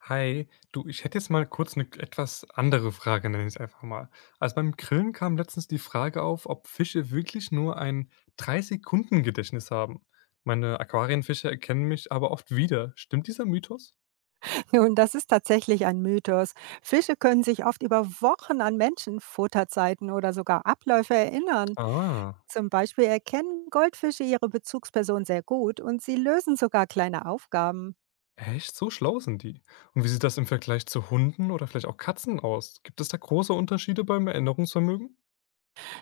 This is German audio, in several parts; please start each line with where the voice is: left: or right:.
left: Hi, du, ich hätte jetzt mal kurz eine etwas andere Frage, nenne ich es einfach mal. Also, beim Grillen kam letztens die Frage auf, ob Fische wirklich nur ein 3 Sekunden Gedächtnis haben. Meine Aquarienfische erkennen mich aber oft wieder. Stimmt dieser Mythos?
right: Nun, das ist tatsächlich ein Mythos. Fische können sich oft über Wochen an Menschen, Futterzeiten oder sogar Abläufe erinnern.
left: Ah,
right: Zum Beispiel erkennen Goldfische ihre Bezugsperson sehr gut und sie lösen sogar kleine Aufgaben.
left: echt? So schlau sind die. Und wie sieht das im Vergleich zu Hunden oder vielleicht auch Katzen aus? Gibt es da große Unterschiede beim Erinnerungsvermögen?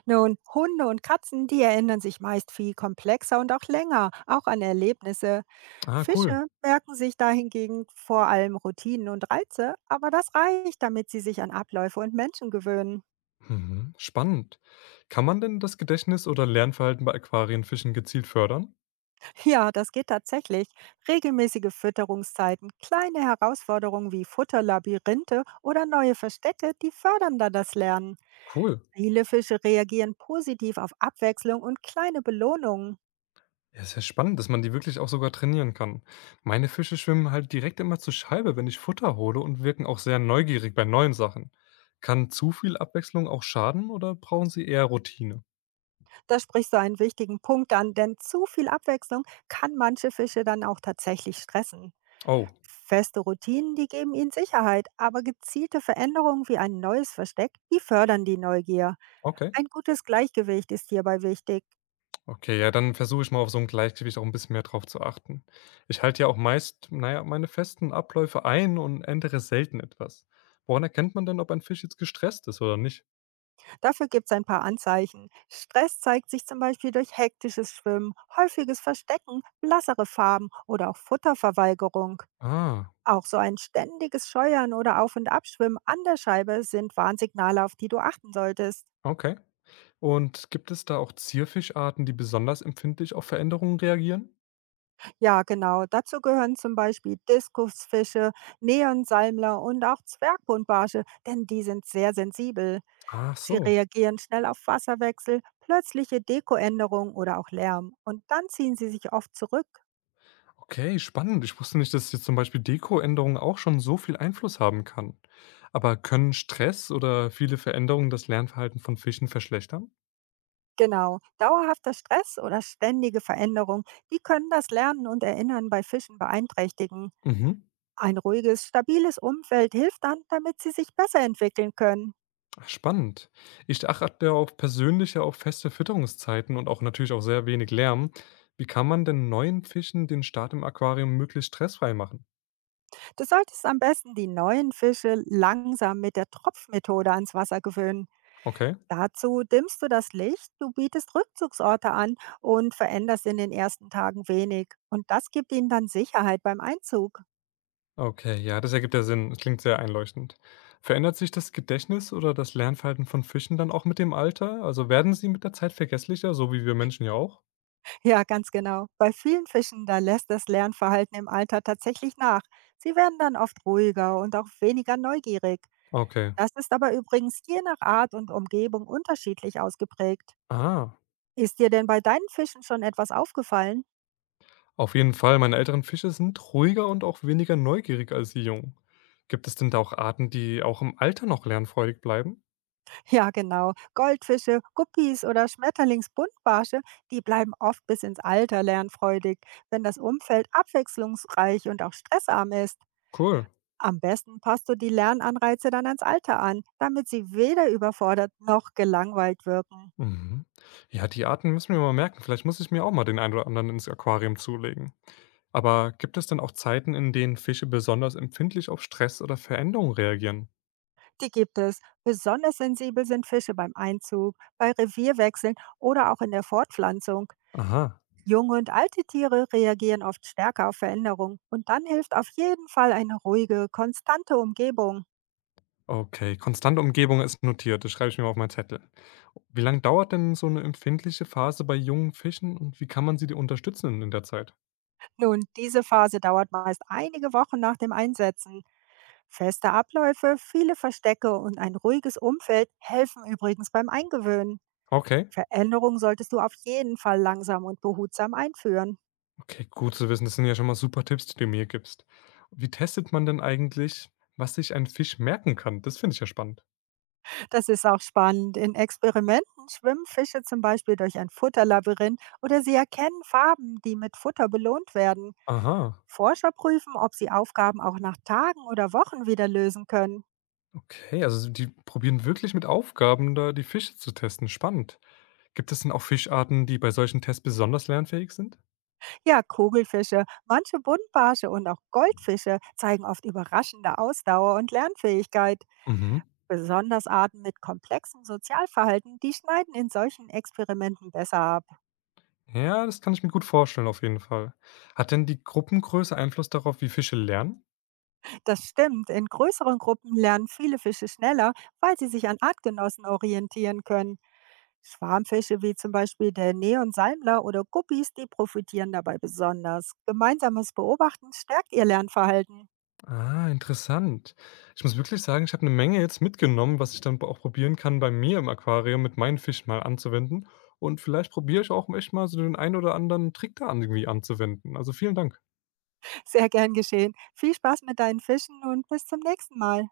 right: Nun, Hunde und Katzen, die erinnern sich meist viel komplexer und auch länger, auch an Erlebnisse.
left: Ah, cool.
right: Fische merken sich dahingegen vor allem Routinen und Reize, aber das reicht, damit sie sich an Abläufe und Menschen gewöhnen.
left: Mhm, spannend. Kann man denn das Gedächtnis oder Lernverhalten bei Aquarienfischen gezielt fördern?
right: Ja, das geht tatsächlich. Regelmäßige Fütterungszeiten, kleine Herausforderungen wie Futterlabyrinthe oder neue Verstecke, die fördern da das Lernen.
left: Cool.
right: Viele Fische reagieren positiv auf Abwechslung und kleine Belohnungen.
left: Ja, ist ja spannend, dass man die wirklich auch sogar trainieren kann. Meine Fische schwimmen halt direkt immer zur Scheibe, wenn ich Futter hole und wirken auch sehr neugierig bei neuen Sachen. Kann zu viel Abwechslung auch schaden oder brauchen sie eher Routine?
right: Da sprichst du einen wichtigen Punkt an, denn zu viel Abwechslung kann manche Fische dann auch tatsächlich stressen.
left: Oh,
right: Feste Routinen, die geben ihnen Sicherheit, aber gezielte Veränderungen wie ein neues Versteck, die fördern die Neugier.
left: okay.
right: Ein gutes Gleichgewicht ist hierbei wichtig.
left: Okay, ja, dann versuche ich mal auf so ein Gleichgewicht auch ein bisschen mehr drauf zu achten. Ich halte ja auch meist, naja, meine festen Abläufe ein und ändere selten etwas. Woran erkennt man denn, ob ein Fisch jetzt gestresst ist oder nicht?
right: Dafür gibt es ein paar Anzeichen. Stress zeigt sich zum Beispiel durch hektisches Schwimmen, häufiges Verstecken, blassere Farben oder auch Futterverweigerung.
left: Ah,
right: Auch so ein ständiges Scheuern oder Auf- und Abschwimmen an der Scheibe sind Warnsignale, auf die du achten solltest.
left: okay. Und gibt es da auch Zierfischarten, die besonders empfindlich auf Veränderungen reagieren?
right: Ja, genau. Dazu gehören zum Beispiel Diskusfische, Neonsalmler und auch Zwergbuntbarsche, denn die sind sehr sensibel.
left: Ach
right: Sie
left: so.
right: reagieren schnell auf Wasserwechsel, plötzliche Dekoänderungen oder auch Lärm und dann ziehen sie sich oft zurück.
left: Okay, spannend. Ich wusste nicht, dass jetzt zum Beispiel Dekoänderungen auch schon so viel Einfluss haben kann. Aber können Stress oder viele Veränderungen das Lernverhalten von Fischen verschlechtern?
right: Genau, dauerhafter Stress oder ständige Veränderung, die können das Lernen und Erinnern bei Fischen beeinträchtigen.
left: Mhm.
right: Ein ruhiges, stabiles Umfeld hilft dann, damit sie sich besser entwickeln können.
left: Ach, spannend. Ich achte auch persönlich ja auf feste Fütterungszeiten und auch natürlich auch sehr wenig Lärm. Wie kann man denn neuen Fischen den Start im Aquarium möglichst stressfrei machen?
right: Du solltest am besten die neuen Fische langsam mit der Tropfmethode ans Wasser gewöhnen.
left: Okay.
right: Dazu dimmst du das Licht, du bietest Rückzugsorte an und veränderst in den ersten Tagen wenig. Und das gibt ihnen dann Sicherheit beim Einzug.
left: Okay, ja, das ergibt ja Sinn. Das klingt sehr einleuchtend. Verändert sich das Gedächtnis oder das Lernverhalten von Fischen dann auch mit dem Alter? Also werden sie mit der Zeit vergesslicher, so wie wir Menschen ja auch?
right: Ja, ganz genau. Bei vielen Fischen, da lässt das Lernverhalten im Alter tatsächlich nach. Sie werden dann oft ruhiger und auch weniger neugierig.
left: Okay.
right: Das ist aber übrigens je nach Art und Umgebung unterschiedlich ausgeprägt.
left: Ah,
right: Ist dir denn bei deinen Fischen schon etwas aufgefallen?
left: auf jeden Fall. Meine älteren Fische sind ruhiger und auch weniger neugierig als die Jungen. Gibt es denn da auch Arten, die auch im Alter noch lernfreudig bleiben?
right: Ja, genau. Goldfische, Guppies oder Schmetterlingsbuntbarsche, die bleiben oft bis ins Alter lernfreudig, wenn das Umfeld abwechslungsreich und auch stressarm ist.
left: Cool.
right: Am besten passt du die Lernanreize dann ans Alter an, damit sie weder überfordert noch gelangweilt wirken.
left: Mhm. Ja, die Arten müssen wir mir mal merken. Vielleicht muss ich mir auch mal den einen oder anderen ins Aquarium zulegen. Aber gibt es denn auch Zeiten, in denen Fische besonders empfindlich auf Stress oder Veränderungen reagieren?
right: Die gibt es. Besonders sensibel sind Fische beim Einzug, bei Revierwechseln oder auch in der Fortpflanzung.
left: Aha.
right: Junge und alte Tiere reagieren oft stärker auf Veränderungen und dann hilft auf jeden Fall eine ruhige, konstante Umgebung.
left: Okay, konstante Umgebung ist notiert. Das schreibe ich mir mal auf meinen Zettel. Wie lange dauert denn so eine empfindliche Phase bei jungen Fischen und wie kann man sie unterstützen in der Zeit?
right: Nun, diese Phase dauert meist einige Wochen nach dem Einsetzen. Feste Abläufe, viele Verstecke und ein ruhiges Umfeld helfen übrigens beim Eingewöhnen.
left: Okay,
right: Veränderung solltest du auf jeden Fall langsam und behutsam einführen.
left: okay, gut zu wissen. Das sind ja schon mal super Tipps, die du mir gibst. Wie testet man denn eigentlich, was sich ein Fisch merken kann? Das finde ich ja spannend.
right: Das ist auch spannend. In Experimenten schwimmen Fische zum Beispiel durch ein Futterlabyrinth oder sie erkennen Farben, die mit Futter belohnt werden.
left: Aha,
right: Forscher prüfen, ob sie Aufgaben auch nach Tagen oder Wochen wieder lösen können.
left: okay, also die probieren wirklich mit Aufgaben da die Fische zu testen. Spannend. Gibt es denn auch Fischarten, die bei solchen Tests besonders lernfähig sind?
right: Ja, Kugelfische, manche Buntbarsche und auch Goldfische zeigen oft überraschende Ausdauer und Lernfähigkeit.
left: Mhm.
right: Besonders Arten mit komplexem Sozialverhalten, die schneiden in solchen Experimenten besser ab.
left: Ja, das kann ich mir gut vorstellen, auf jeden Fall. Hat denn die Gruppengröße Einfluss darauf, wie Fische lernen?
right: Das stimmt. In größeren Gruppen lernen viele Fische schneller, weil sie sich an Artgenossen orientieren können. Schwarmfische wie zum Beispiel der Neonsalmler oder Guppies, die profitieren dabei besonders. Gemeinsames Beobachten stärkt ihr Lernverhalten.
left: Ah, interessant. Ich muss wirklich sagen, ich habe eine Menge jetzt mitgenommen, was ich dann auch probieren kann, bei mir im Aquarium mit meinen Fischen mal anzuwenden. Und vielleicht probiere ich auch echt mal so den einen oder anderen Trick da irgendwie anzuwenden. Also vielen Dank.
right: Sehr gern geschehen. Viel Spaß mit deinen Fischen und bis zum nächsten Mal.